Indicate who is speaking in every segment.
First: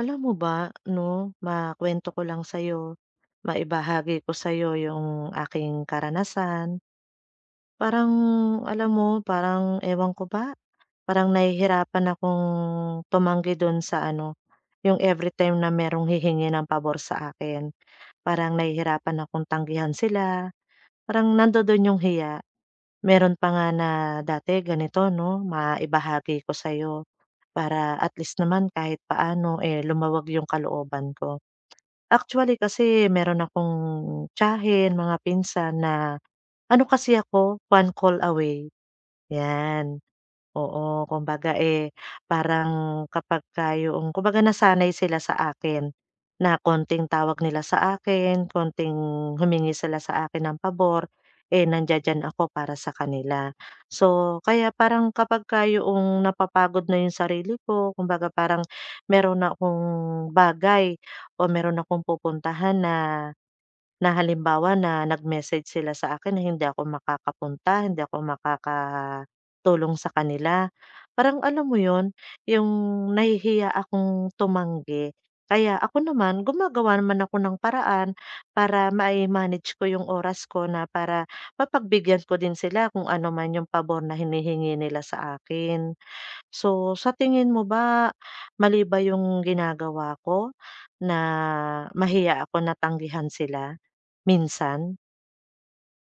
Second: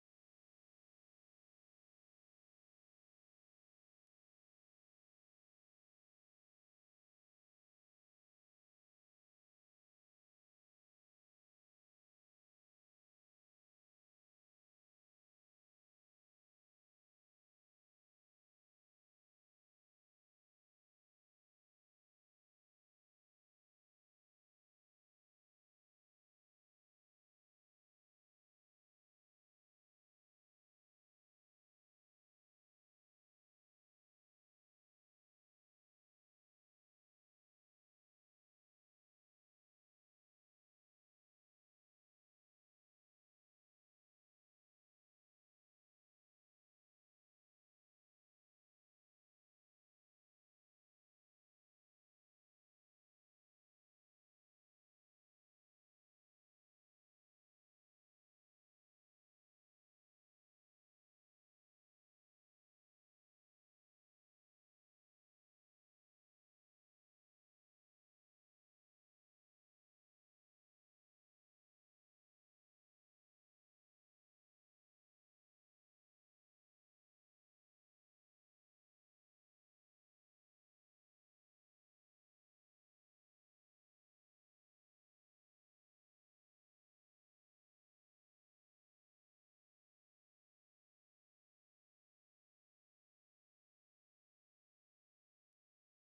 Speaker 1: Alam mo ba 'no, makwento ko lang sa'yo, maibahagi ko sa'yo yung aking karanasan. Parang alam mo, parang ewan ko ba, parang nahihirapan akong tumanggi dun sa ano, yung every time na merong hihingi ng pabor sa akin, parang nahihirapan akong tanggihan sila, parang nandodun yung hiya. Meron pa nga na dati ganito 'no, maibahagi ko sa'yo para at least naman kahit paano, eh, lumawag yung kalooban ko. Actually kasi meron akong tiyahin, mga pinsan na ano kasi ako, one call away, 'yan. Oo, kumbaga, eh, parang kapagka yoong kumbaga nasanay sila sa akin, na konting tawag nila sa akin, konting humingi sila sa akin ng pabor, eh, nandiya ako para sa kanila. So, kaya parang kapagka yoong napapagod na yung sarili ko, kumbaga parang meron na akong bagay o meron akong pupuntahan na na halimbawa na nag-message sila sa akin na hindi ako makakapunta, hindi ako makakatulong sa kanila. Parang alam mo 'yun, yung nahihiya akong tumanggi. Kaya ako naman gumagawa naman ako ng paraan para mai-manage ko yung oras ko na para mapagbigyan ko din sila kung ano man yung pabor na hinihingi nila sa akin. So, sa tingin mo ba mali ba yung ginagawa ko na mahiya ako na tanggihan sila minsan?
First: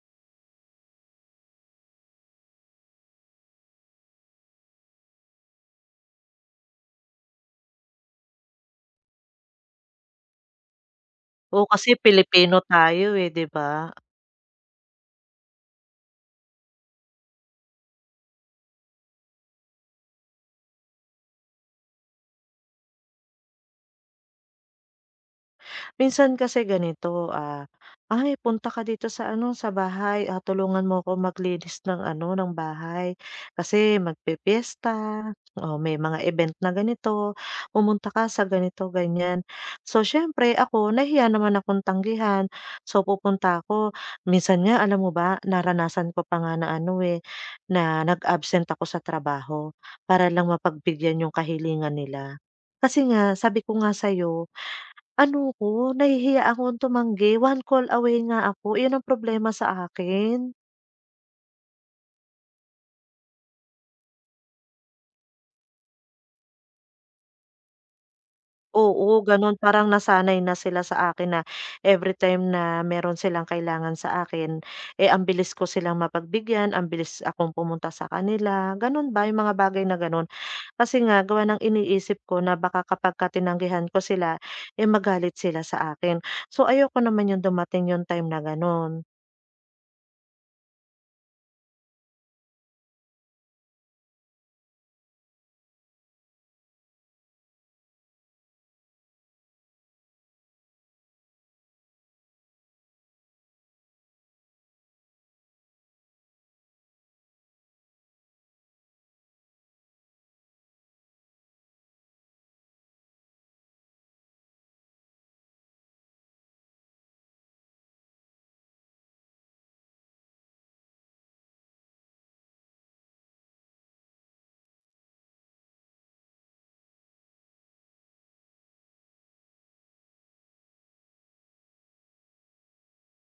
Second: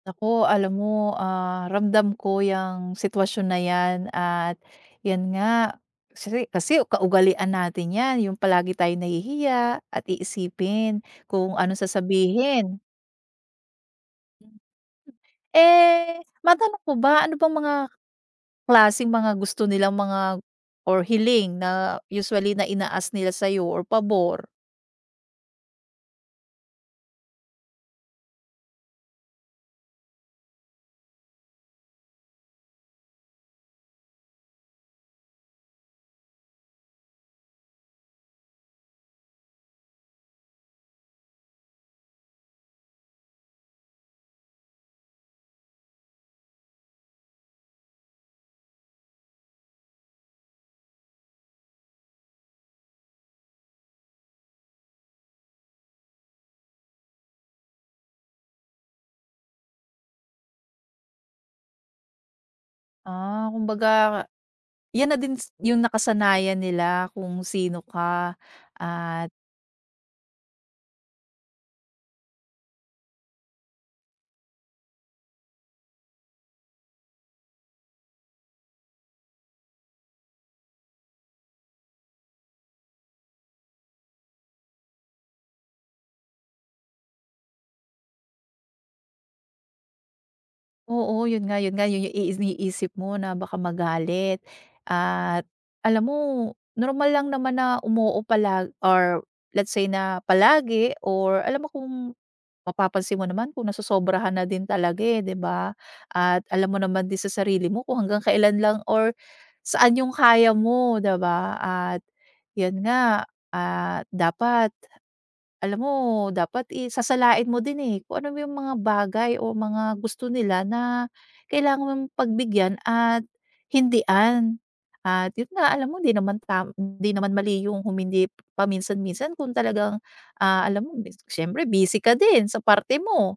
Speaker 2: Ako, alam mo, ramdam ko yung sitwasyon na 'yan at 'yan nga, kasi kasi kaugalian natin 'yan, yung palagi tayong nahihiya at iisipin kung
Speaker 1: Oo,
Speaker 2: anong
Speaker 1: kasi Pilipino
Speaker 2: sasabihin.
Speaker 1: tayo, eh, 'di ba?
Speaker 2: Eh, matanong ko ba, ano bang mga klaseng mga gusto nilang mga or hiling na usually na inaas nila sa'yo or pabor?
Speaker 1: Minsan kasi ganito, ah, "Ay punta ka dito sa ano, sa bahay, ah, tulungan mo ako maglinis ng ano, ng bahay kasi magpipiyesta, o may mga event na ganito, pumunta ka sa ganito, ganyan." So, siyempre ako nahiya naman akong tanggihan, so pupunta ako. Minsan nga alam mo ba naranasan ko pa nga na ano, eh, na nag-absent ako sa trabaho para lang mapagbigyan yung kahilingan nila. Kasi nga sabi ko nga sa'yo ano ko, nahihiya akong tumanggi, one call away nga ako, iyon ang problema sa akin.
Speaker 2: Ah, kumbaga 'yan na din yung nakasanayan nila kung sino ka
Speaker 1: Oo,
Speaker 2: at
Speaker 1: gano'n, parang nasanay na sila sa akin na every time na meron silang kailangan sa akin, eh, ang bilis ko silang mapagbigyan, ang bilis akong pumunta sa kanila, gano'n ba yung mga bagay na gano'n. Kasi nga gawa ng iniisip ko na baka kapagka tinanggihan ko sila, eh, magalit sila sa akin. So, ayoko naman yung dumating yung time na gano'n.
Speaker 2: oo, yun nga, yun nga, yun yung iniisip mo na baka magalit at alam mo normal lang naman na umuo pala or let's say na palagi or alam mo kung mapapansin mo naman kung nasosobrahan na din talaga, eh, 'di ba? At alam mo naman din sa sarili mo kung hanggang kailan lang or saan yung kaya mo, 'di ba? At yun nga, at dapat alam mo dapat, eh, sasalain mo din, eh, kung ano yung mga bagay o mga gusto nila na kailangan mong pagbigyan at hindian. At yun nga, alam mo hindi naman di naman mali yung humindi paminsan-minsan kung talagang, alam mo siyempre busy ka din sa parte mo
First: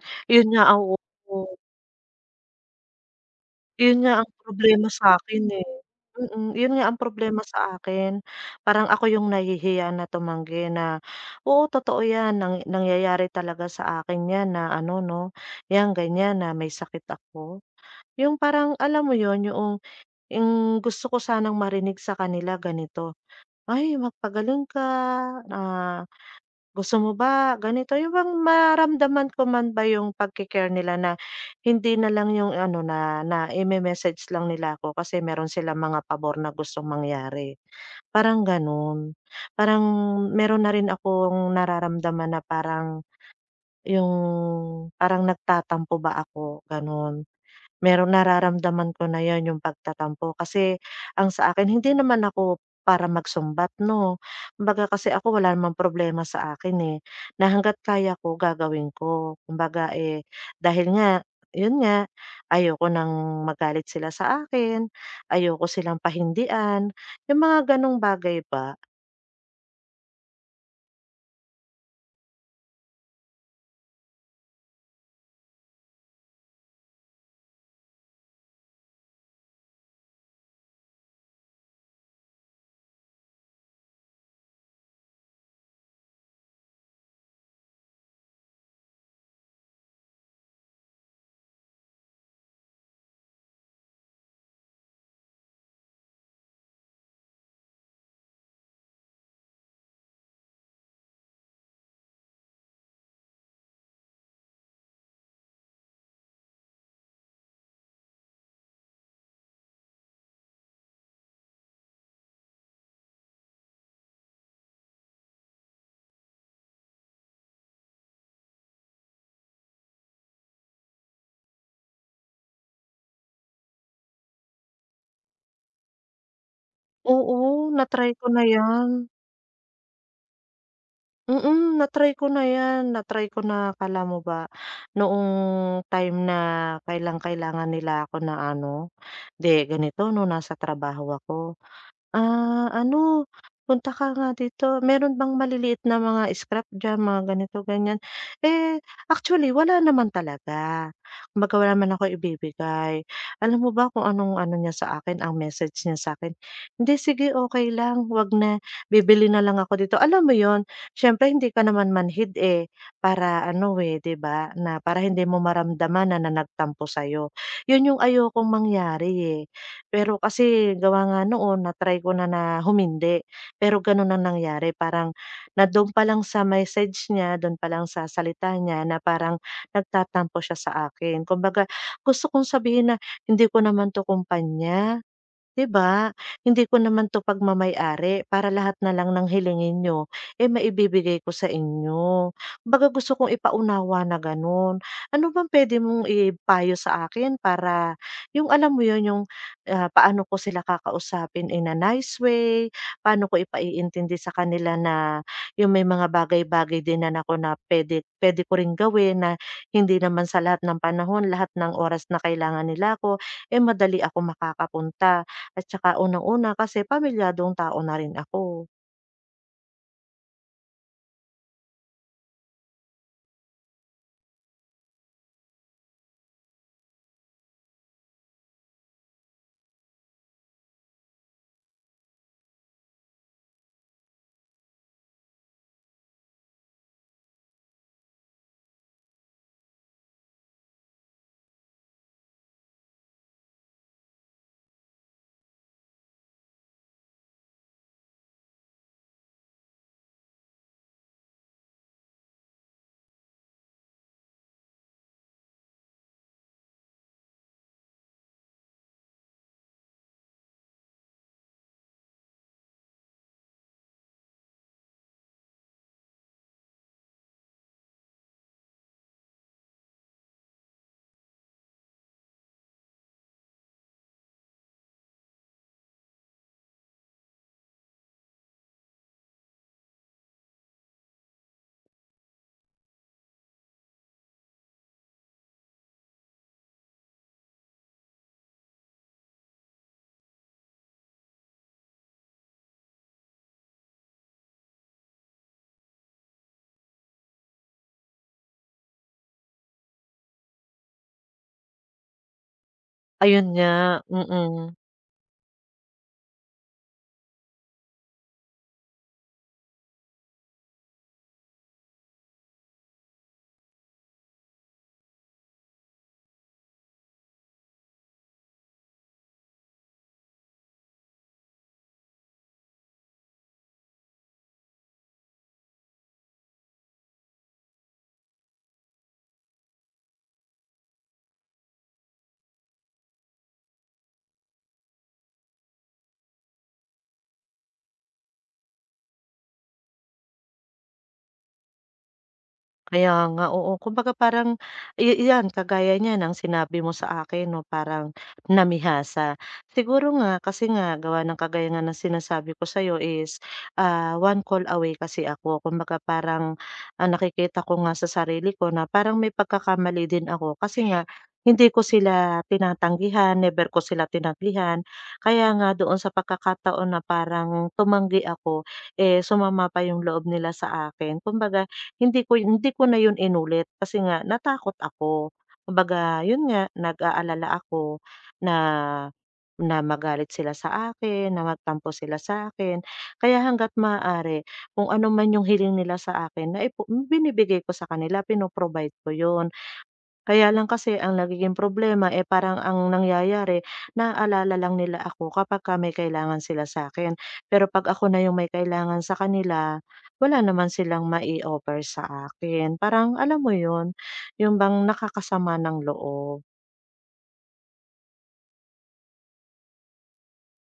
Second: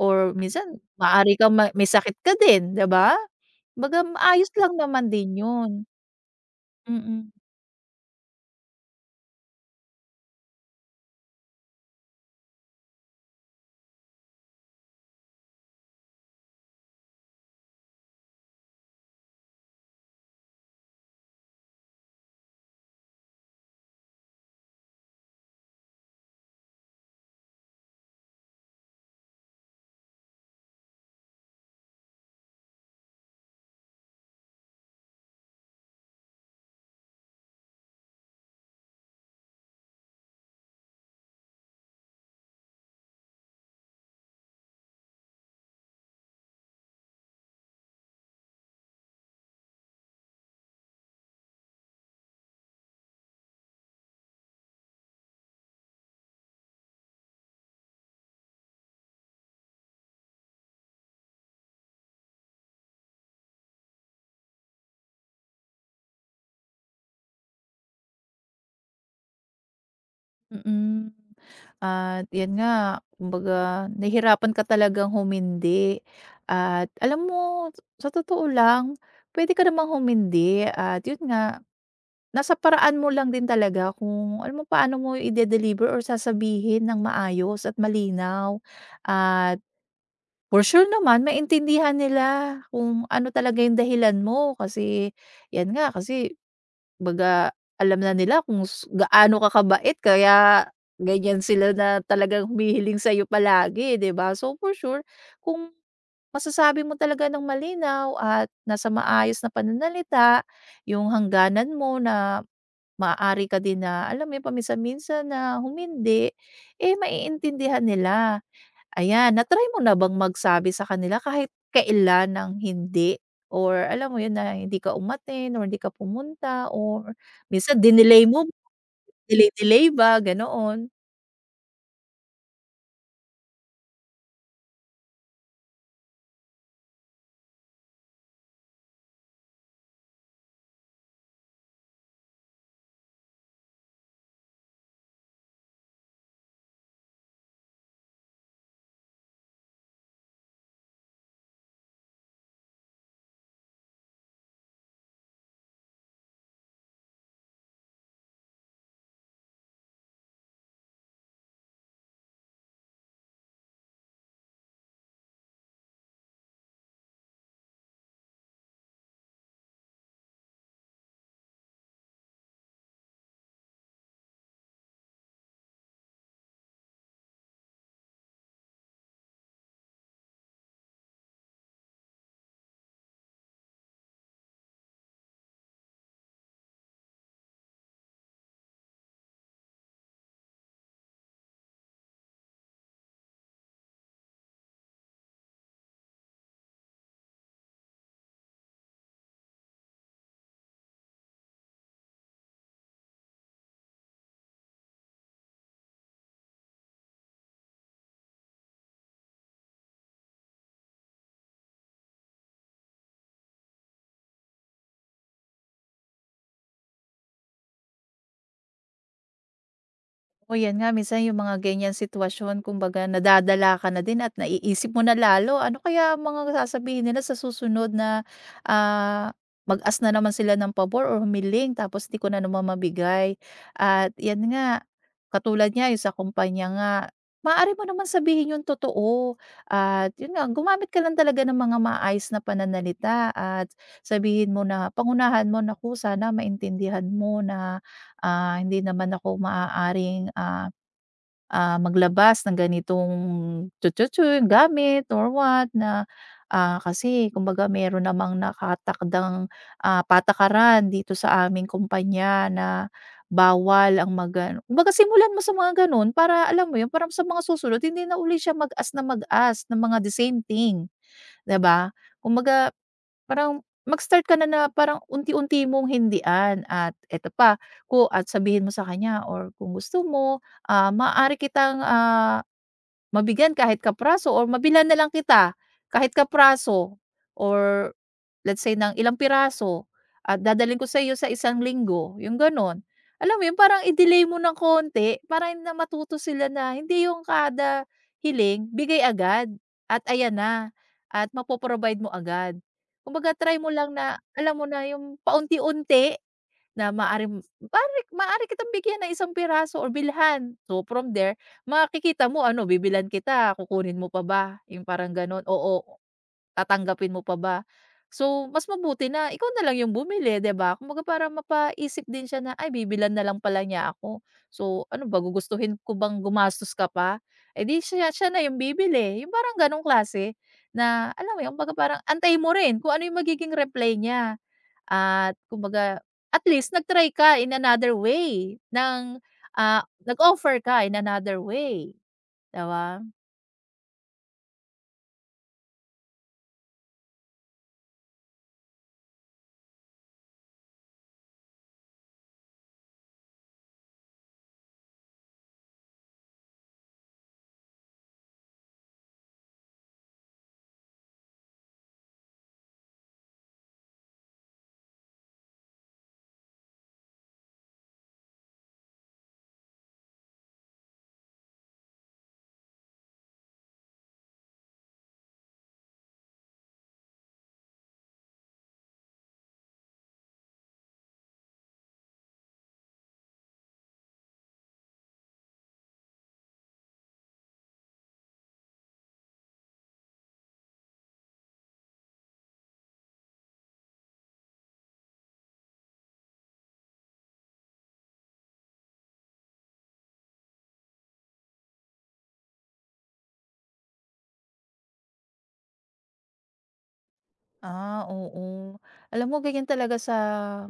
Speaker 2: or
Speaker 1: Yun nga,
Speaker 2: minsan
Speaker 1: oo.
Speaker 2: maaari kang may sakit ka din, 'di ba?
Speaker 1: Yun
Speaker 2: Kumbaga
Speaker 1: nga ang
Speaker 2: maayos lang
Speaker 1: problema
Speaker 2: naman din
Speaker 1: sa'kin, eh.
Speaker 2: yun.
Speaker 1: Mm, yun nga ang
Speaker 2: Mm,
Speaker 1: problema sa akin. Parang ako yung nahihiya na tumanggi na, oo, totoo yan nang nangyayari talaga sa akin yan na ano 'no, yan ganyan na may sakit ako. Yung parang alam mo yun, yoong yung gusto ko sanang marinig sa kanila ganito, "Ay magpagaling ka, ah." Gusto mo ba ganito, yung bang maramdaman ko man ba yung pagke nila na hindi na lang yung ano na na naime-message lang nila ako kasi meron silang mga pabor na gustong mangyari, parang gano'n. Parang meron na rin akong nararamdaman na parang yung parang nagtatampo ba ako, gano'n, meron nararamdaman ko na yon yung pagtatampo. Kasi ang sa akin hindi naman ako para magsumbat 'no. Kumbaga kasi ako wala namang problema sa akin, eh, na hangga't kaya ko gagawin ko. Kumbaga, eh, dahil nga yun nga, ayoko ng magalit sila sa akin, ayoko silang pahindian, yung mga ganong bagay ba.
Speaker 2: mm. Mm. At 'yan nga, kumbaga nahihirapan ka talagang humindi at alam mo sa totoo lang, puwede ka namang humindi at 'yun nga, nasa paraan mo lang din talaga kung alam mo paano mo ide-deliver or sasabihin ng maayos at malinaw. At for sure naman maintindihan nila kung ano talaga 'yung dahilan mo kasi 'yan nga, kasi baga alam na nila kung gaano ka kabait kaya ganyan sila na talagang humihiling sa'yo palagi, 'di ba? So, for sure kung masasabi mo talaga ng malinaw at nasa maayos na pananalita yung hangganan mo na maaari ka din na alam mo yun paminsan-minsan na humindi, eh, maiintindihan nila. Ayan, na-try mo na bang magsabi sa kanila kahit kailan ng hindi or alam mo yun na hindi ka umaten or hindi ka pumunta or
Speaker 1: Oo,
Speaker 2: minsan
Speaker 1: natry
Speaker 2: dinelay
Speaker 1: ko na
Speaker 2: mo,
Speaker 1: yan.
Speaker 2: delay-delay ba, ganoon?
Speaker 1: Mm, na-try ko na 'yan, na-try ko na akala mo ba noong time na kailang kailangan nila ako na ano, de ganito 'no, nasa trabaho ako." Ah, ano, punta ka nga dito, meron bang maliliit na mga scrap diyan, mga ganito, ganyan? Eh, actually wala naman talaga. Kumbaga wala naman ako ibibigay. Alam mo ba kung anong ano niya sa akin, ang message niya sa akin, "Hindi, sige okay lang, 'wag na, bibili na lang ako dito." Alam mo yon, siyempre hindi ka naman manhid, eh, para ano, eh, 'di ba, na para hindi mo maramdaman na nanagtampo sa'yo. 'Yun yung ayokong mangyari, eh. Pero kasi gawa nga noon na-try ko na na humindi, pero gano'n ang nangyari, parang na do'n pa lang sa message niya, do'n pa lang sa salita niya na parang nagtatampo siya sa akin. Kumbaga gusto kong sabihin na, "Hindi ko naman 'to kumpanya. 'Di ba? Hindi ko naman 'to pagmamay-ari para lahat na lang ng hilingin niyo, eh, maibibigay ko sa inyo." Kumbaga gusto kong ipaunawa na gano'n. Ano bang puwede mong ipayo sa akin para yung alam mo 'yun, yung, ah, paano ko sila kakausapin in a nice way, paano ko ipaiintindi sa kanila na yung may mga bagay-bagay din na ako na puwede puwede ko ring gawin na hindi naman sa lahat ng panahon, lahat ng oras na kailangan nila ako, eh, madali ako makakapunta. At saka unang-una kasi pamilyadong tao na rin ako.
Speaker 2: Oo, yan nga minsan yung mga ganyang sitwasyon kumbaga nadadala ka na din at naiisip mo na lalo ano kaya ang mga sasabihin nila sa susunod na, ah, mag-ask na naman sila ng pabor or humiling tapos 'di ko na naman mabigay. At yan nga, katulad niya yung sa kumpanya nga, maaari mo naman sabihin yung totoo at yun nga gumamit ka lang talaga ng mga maayos na pananalita at sabihin mo na pangunahan mo, "Naku, sana maintindihan mo na hindi naman ako maaaring, maglabas ng ganitong chu chu gamit or what na, kasi kumbaga meron namang nakatakdang, patakaran dito sa aming kumpanya na bawal ang mag ano kumbaga simulan mo sa mga gano'n para alam mo 'yun, para sa mga susunod hindi na uli siya mag-as ng mga the same thing, 'di ba? Kumbaga parang mag-start ka na na parang unti-unti mong hindian at eto pa, at sabihin mo sa kanya or kung gusto mo, maaari kitang, mabigyan kahit kapraso or mabilan na lang kita kahit kapraso or let's say ng ilang piraso at dadalhin ko sa'yo sa isang linggo, yung gano'n. Alam mo yun, parang i-delay mo ng konti para na matuto sila na hindi yung kada hiling bigay agad at ayan na at mapoprovide mo agad. Kumbaga
Speaker 1: Ayun
Speaker 2: try mo
Speaker 1: nga,
Speaker 2: lang na alam mo
Speaker 1: mm.
Speaker 2: na yung paunti-unti. Na maaari kitang bigyan ng isang piraso or bilhan. So, from there, makikita mo ano, bibilan kita, kukunin mo pa ba? Yung parang gano'n. Oo, tatanggapin mo pa ba? So, mas mabuti na ikaw na lang yung bumili, 'di ba? Kumbaga para mapaisip din siya na, "Ay, bibilan na lang pala niya ako. So, ano ba, gugustuhin ko bang gumastos ka pa?" Eh, di siya siya na yung bibili. Yung parang gano'ng klase na alam mo yung kumbaga parang antayin mo rin kung ano yung magiging reply niya. At kumbaga, at least nag-try ka in another way ng, nag-offer ka in another way, 'di
Speaker 1: Kaya nga, oo. Kumbaga parang iyan kagaya niyan ang sinabi mo sa akin 'no, parang namihasa. Siguro nga kasi nga gawa ng kagaya nga ng sinasabi ko sa'yo is, ah, one call away kasi ako. Kumbaga parang, ah, nakikita ko nga sa sarili ko na parang may pagkakamali din ako kasi nga hindi ko sila tinatanggihan, never ko sila tinanggihan. Kaya nga doon sa pagkakataon na parang tumanggi ako, eh, sumama pa yung loob nila sa akin. Kumbaga hindi ko na yun inulit kasi nga natakot ako. Kumbaga yun nga, nag-aalala ako na na magalit sila sa akin, na magtampo sila sa akin. Kaya hangga't maaari kung ano man yung hiling nila sa akin na binibigay ko sa kanila, pino ko yun. Kaya lang kasi ang nagiging problema, eh, parang ang nangyayari, naaalala lang nila ako kapagka may kailangan sila sa akin. Pero 'pag ako na yung may kailangan sa kanila, wala naman silang mai-offer sa akin. Parang alam mo yun, yung bang nakakasama ng loob.
Speaker 2: Ah, oo. Alam mo ganyan talaga sa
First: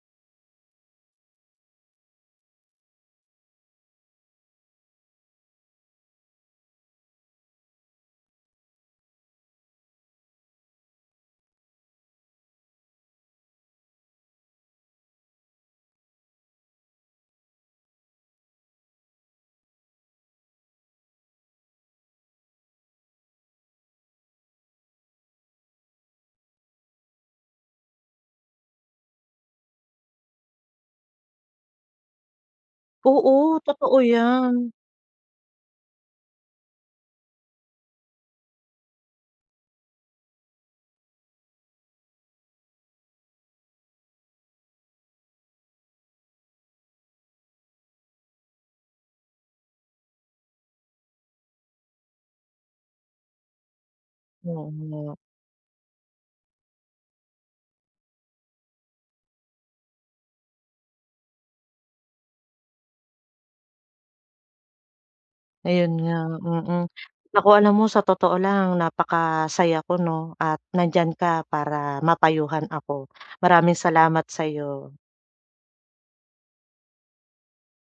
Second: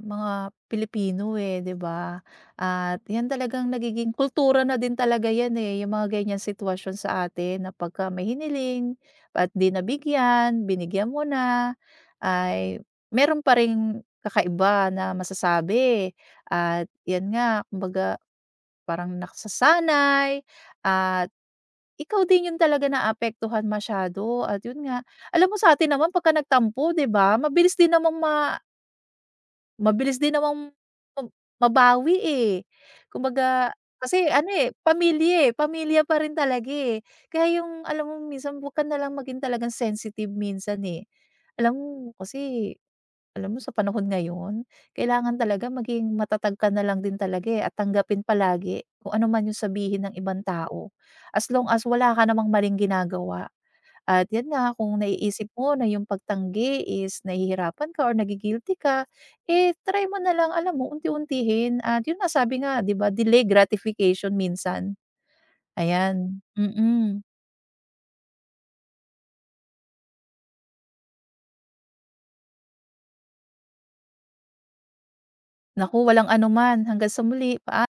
Speaker 2: mga Pilipino, eh, 'di ba? At yan talagang nagiging kultura na din talaga yan, eh, yung mga ganyang sitwasyon sa atin na pagka may hiniling at 'di nabigyan, binigyan mo na, ay meron pa ring kakaiba na masasabi at yan nga kumbaga parang nasasanay at ikaw din yung talaga naapektuhan masyado at yun nga, alam mo sa atin naman pagka nagtampo 'di ba, mabilis din namang mab mabawi, eh.
Speaker 1: Oo,
Speaker 2: Kumbaga
Speaker 1: totoo
Speaker 2: kasi ano,
Speaker 1: yan.
Speaker 2: eh, pamilya pa rin talaga, eh. Kaya yung alam mo minsan 'wag ka na lang maging talagang sensitive minsan, eh. Alam mo kasi alam mo sa panahon ngayon, kailangan talaga maging matatag ka na lang din talaga, eh, at tanggapin palagi kung ano man yung sabihin ng ibang tao. As long as wala ka namang maling ginagawa at 'yan nga, kung
Speaker 1: Oo,
Speaker 2: naiisip mo na yung pagtanggi is nahihirapan ka or nagi-guilty ka, eh, try mo na lang alam mo unti-untihin at yun nga sabi nga 'di ba, delay gratification minsan.
Speaker 1: ayun nga,
Speaker 2: Ayan,
Speaker 1: mm.
Speaker 2: mm.
Speaker 1: Ako alam mo sa totoo lang napakasaya ko 'no at nandiyan ka para mapayuhan ako. Maraming salamat sa'yo.
Speaker 2: Naku, walang anuman. Hanggang sa muli, paa